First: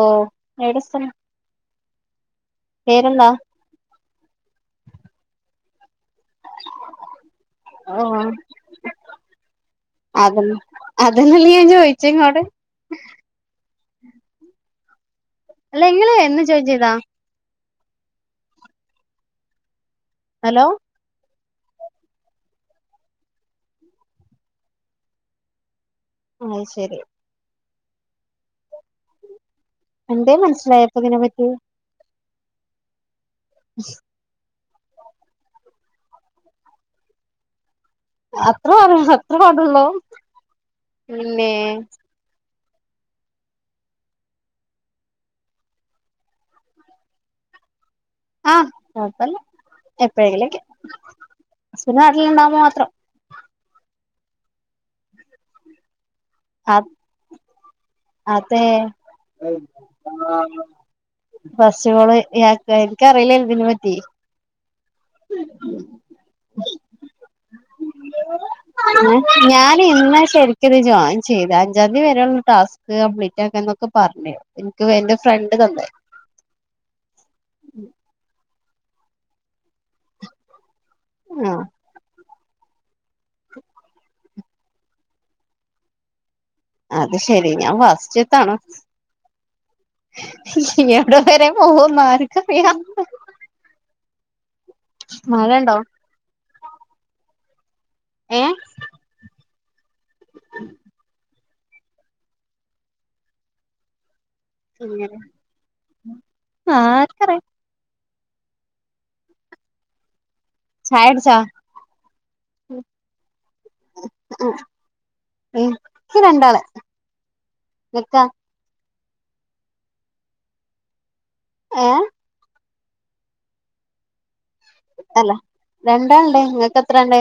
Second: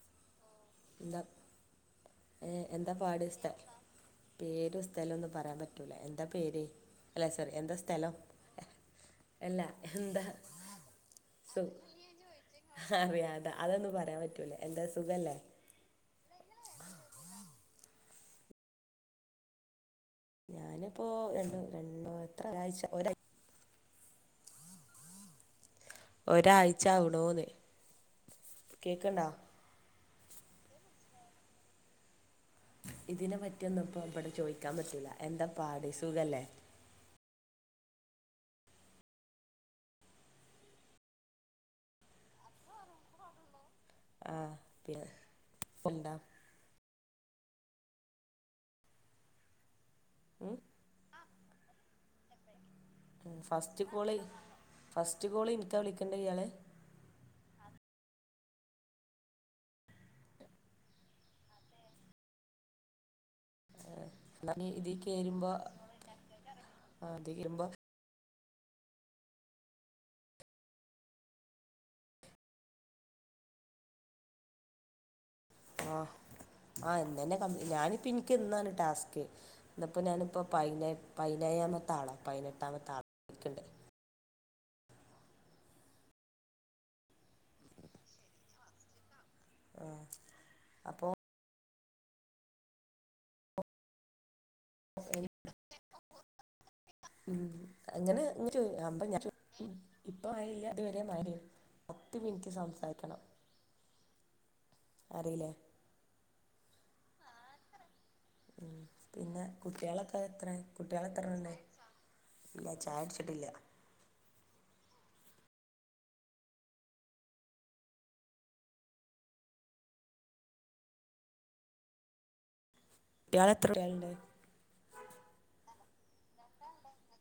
ഓ എടേ സ്ഥലം എന്താ ഏ എന്താ പാട് പേരെന്താ സ്ഥ പേര് സ്ഥലോന്നും പറയാൻ പ ല എന്താ പേര് അല്ല സേറ് എന്താ ഓ സ്ഥലം എല്ല എന്താ അത് അതന്നല്ലേ സു ഞാൻ ചോയിച്ചേ ഇങ്ങോട് അറിയാ അതാ അതൊന്നും പറയാൻ പറ്റൂല എന്താ സുഖല്ലേ അല്ല ഇങ്ങള് എന്ന് ജോയിൻ ചെയ്താ ഹലോ ഞാനിപ്പോ രണ്ട് രണ്ടോ എത്ര ആഴ്ച ഒരായ് അത് ശെരി ഒരാഴ്ച്ചാവ്ണുന്ന് കേക്ക്‌ണ്ടോ എന്തേ മനസ്സിലായപ്പോ ഇതിനെപ്പറ്റി ഇതിനെ പറ്റിയൊന്നും ഇപ്പോ ഇവടെ ചോയിക്കാൻ പറ്റൂല്ല എന്താ പാട് സുഖല്ലേ അത്ര പാ അത്ര പാടോള്ളൂ പിന്നെ ആഹ് പി [unintelligible] ആ കൊഴപ്പല്ല ഉം എപ്പോഴേങ്കിലൊക്കെ ഹസ്ബൻന്റ് നാട്ടില്ണ്ടാവുമ്പോ മാത്രം ഉം, ഫസ്റ്റ് കോള് ഫസ്റ്റ് കോള് ഇന്ക്കാ വിളി അ അതെ ഫസ്റ്റ് കോള് ഇയാക്കാ എനിക്കറില്ലേ ഏ ഇന്നാ പി ഇതീ കേരുമ്പോ ആ കേറുമ്പോ ഞാൻ ഇന്നാ ശെരിക്കിത് ജോയിൻ ചെയ്ത അഞ്ചാം തീ വരെയുള്ള ടാസ്ക് കംപ്ലീറ്റ് ആക്ക എന്നൊക്കെ പറഞ്ഞ്. എനിക്ക് ഫ്രണ്ട് തന്നേ ആ ആ ഇന്നന്നെ ക ഞാനിപ്പോ ഇനിക്ക്ന്നാണ് ടാസ്ക്. ഇന്ന്പ്പോ ഞാനിപ്പോ പയിനെ, ആഹ് പയിനേഴാമത്താള. പതിനെട്ടാമത്തെ [unintelligible] അത് ശെരി ഞാൻ ഫസ്റ്റ്ത്താണ് അപ്പോ എവിടെ വരെ ഓഹ മാർക്ക [unintelligible] എനി മഴണ്ടോ? ഉം അങ്ങനെ ഏ [unintelligible] ഇപ്പ മഴഇല്ല, ഇതരെ മയെനി പത്ത് മിനിറ്റ് സംസാരിക്കണം. ഇങ്ങനെ അറിയില്ലേ ആർക്കറിയ ഉം പിന്നെ കുട്ടിളൊക്കെ പിന്നെ കുട്ടിള ചായുടിച്ചോ എത്രണ്ണംഉണ്ട്? ചായ കുടിച്ചോ? ഇല്ല ചായ കുടിച്ചിട്ടില്ല. ഇന്ക്ക് രണ്ടാള്, ഇങ്ങക്ക? ഏ കുട്ടില് എത്ര [unintelligible] അല്ല രണ്ടാൾണ്ട്, നിങ്ങക്ക് എത്ര ആളുണ്ട്?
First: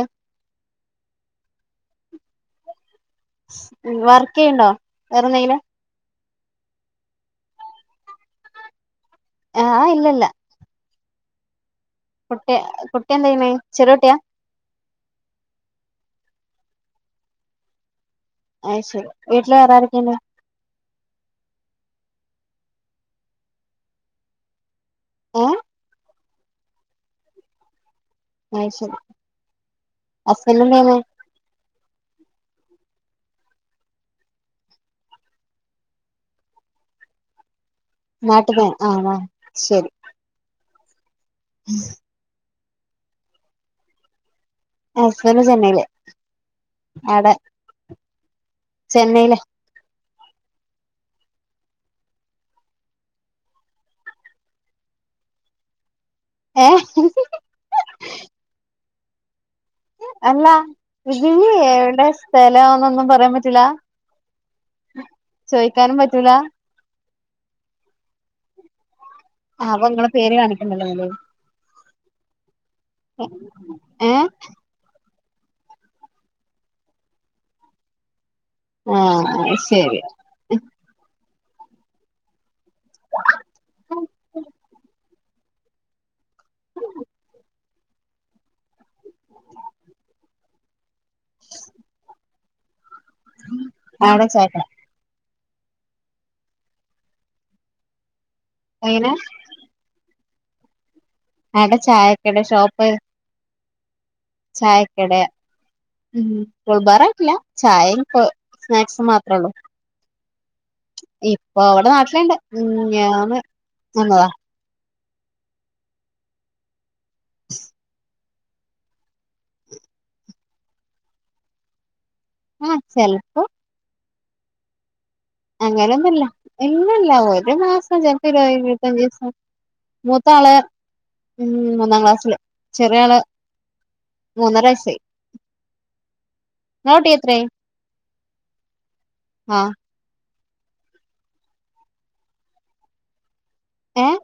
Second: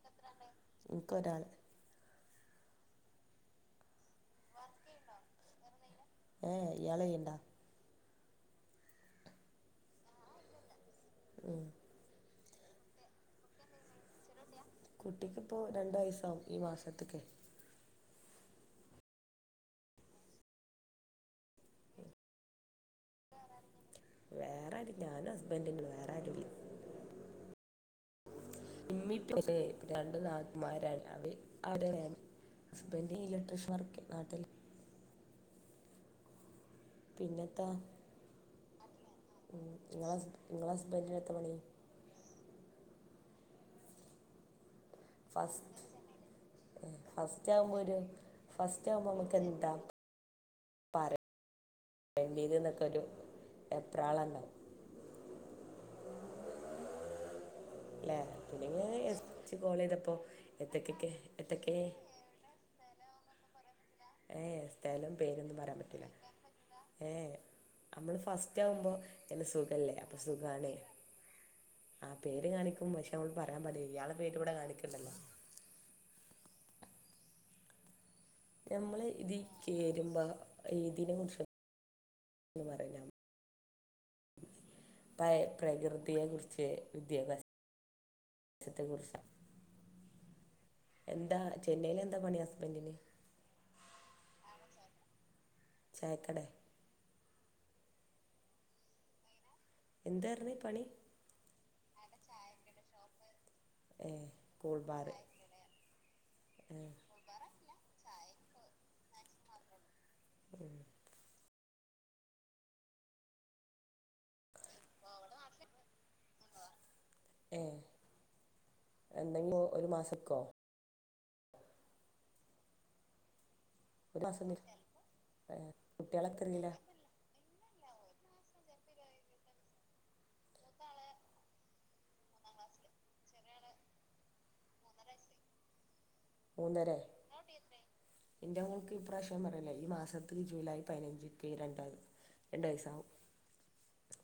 ഇന്ക്ക് ഒരാള് വർക്ക് ചെയ്യ്ണ്ടോ? വേറെന്തെങ്കിലും ഏഹ് ഇയാൾ ചെയ്യുണ്ടോ? ആഹ് ഇല്ല ഇല്ല ഉം കുട്ടി, കുട്ടി എന്ത് ചെയ്യ്ണേ? ചെറിയ കുട്ടിയാ കുട്ടിക്ക്ഇപ്പൊ രണ്ടു വയസാവും ഈ മാസത്ക്ക്‌. അഹ് ശരി. വീട്ടില് വേറെ രൊക്കെണ്ട്? വേറെ ആരുല്ല ഞാനും ഏ ഹസ്ബൻഡള്ളു. വേറെആരൂല്ല അയ് ശെരി ഇമ്മി പേര് രണ്ടു ഹസ്ബന്റ് നാത്തൂമാര് എന്തെയ്യ്ണ് [unintelligible] ഹസ്ബൻഡ് ഇലക്ട്രിഷൻ വർക്ക് നാട്ടില്. പിന്നെ നാട്ട്ന്ന് ആ ആ ശരി. നിങ്ങളെ നിങ്ങളെ ഹസ്ബൻഡിനെത്ത പണി ഉം ഹസ്ബന്റ് ഫസ്റ്റ് ചെന്നൈയില് ആടെ ഫസ്റ്റ് ആവുമ്പോര് ഫസ്റ്റ് ആവുമ്പോ ചെന്നൈയില് നമുക്കെന്താ വേണ്ടീത് നിക്കരു വെപ്രാളണ്ടാവും ഏ ല്ലേ പിന്നെ എസ് സി കോൾ ചെയ്തപ്പോൾ അല്ല എത്തക്കൊക്കെ ഇതിൽ എത്തക്കെ എവിടെ സ്ഥലംന്നൊന്നും പറയാൻ പറ്റൂല? ഏഹ് സ്ഥലം, പേരൊന്നും, പറയാൻ ചോയിക്കാനും പറ്റില്ല. പറ്റൂല ഏ നമ്മള് ഫസ്റ്റ് ആകുമ്പോ [unintelligible] നിങ്ങളെ പേര് കാണിക്കണ്ടല്ലോ ഇത്ൽ ആ പേര് കാണിക്കും പക്ഷെ നമ്മള് പറയാൻ പാടില്ല. ഏ ഇയാളെ പേര് ഇവിടെ കാണിക്ക്ണ്ടല്ലോ ആ നമ്മള് ഇത് ശരി കേയരുമ്പോ ഏതിനെ കുറിച്ച് പറയില്ല പ്ര പ്രകൃതിയെ കുറിച്ച്, വിദ്യാസത്തെ കുറിച്ച് [inaudible] എന്താ ചെന്നൈയില എന്താ പണി ഹസ്ബൻ്റിന് ആവിടെച്ചയിട്ടാ ചായക്കട എങ്ങനെ എന്തായിരുന്നു പണി ആടെ ചായക്കടാ ഷോപ്പ്. ഏ കൂൾ ചായക്കട ബാറ് ഉം ഏ കുൾബാറല്ല, ചായേം സ്നാക്സ് മാത്രേള്ളൂ. ഇപ്പൊ അവിടെ നാട്ടിലണ്ട്. ഉം മേഞ്ഞാന്ന് വന്നതാ. ഏ എന്താപ്പോ ഒരു മാസക്കോ. ആഹ ചെലപ്പോ. ഒരുമാസോ. അങ്ങനൊന്നുല്ല ഇല്ലലാ ഓൽ. ഒരു മാസം ചെലപ്പോ ഇരുമ്പ ഇരുമ്പത്തജിസം മൂത്താളെ. ഉം മൂന്നാം ക്ലാസ്സില് ചെറിയ ആള് മൂന്നര വയസായി. മൂന്നരെ എന്റെ മോൾക്ക് ഇപ്രാശ്യം ആഹ് പറല്ലേ ഈ മാസ. ഈ ജൂലൈ പതിനഞ്ചക്ക് രണ്ട രണ്ട് വയസ്സാകും. ഏഹ്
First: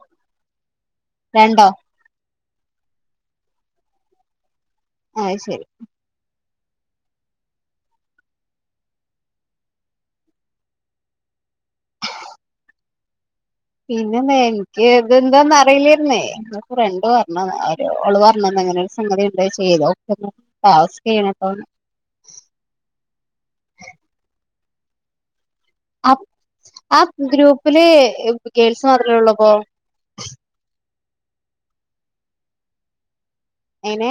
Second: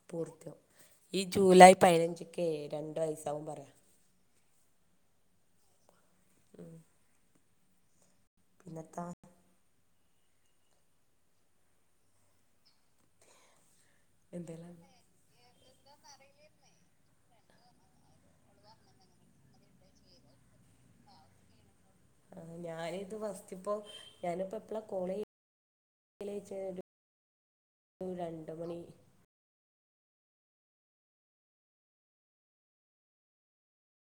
ഈ രണ്ടോ ജൂലൈ പതിനഞ്ചക്ക് രണ്ടു വയസാവും പറയാ. ഏ അയ്ശെരി. ഉം. പിന്നെത്താ പിന്നെ എന്തെല്ലാം ന്താനിക്ക് ഇതെന്താന്ന് അറിയില്ലരുന്നേ ന്റെ ഫ്രണ്ട്. ഒള് പറഞ്ഞന്നങ്ങനെ ഒരു സംഗതി ഇണ്ട് ചെയ്തോക്ക്ന്ന് ടാസ്ക് ചെയ്യണട്ടോന്ന്. ആ ഞാന ഇത് ഫസ്റ്റ്പ്പോ ഞാനിപ്പോ എപ്പളാ കോളയ്. ആ ആ ഗ്രൂപ്പില് ഒരു രണ്ട് മണി ഗേൾസ് മാത്രമേ ഉള്ളൂപ്പോ. ഏനെ.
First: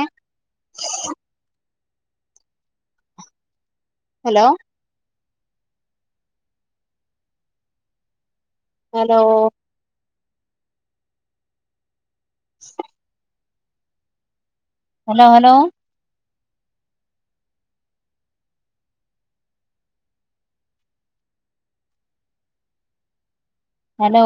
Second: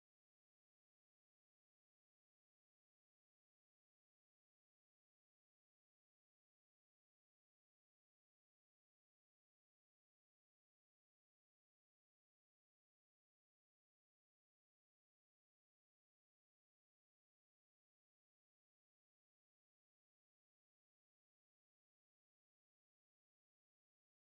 Hello. Hello. [unintelligible] Hello hello. Hello.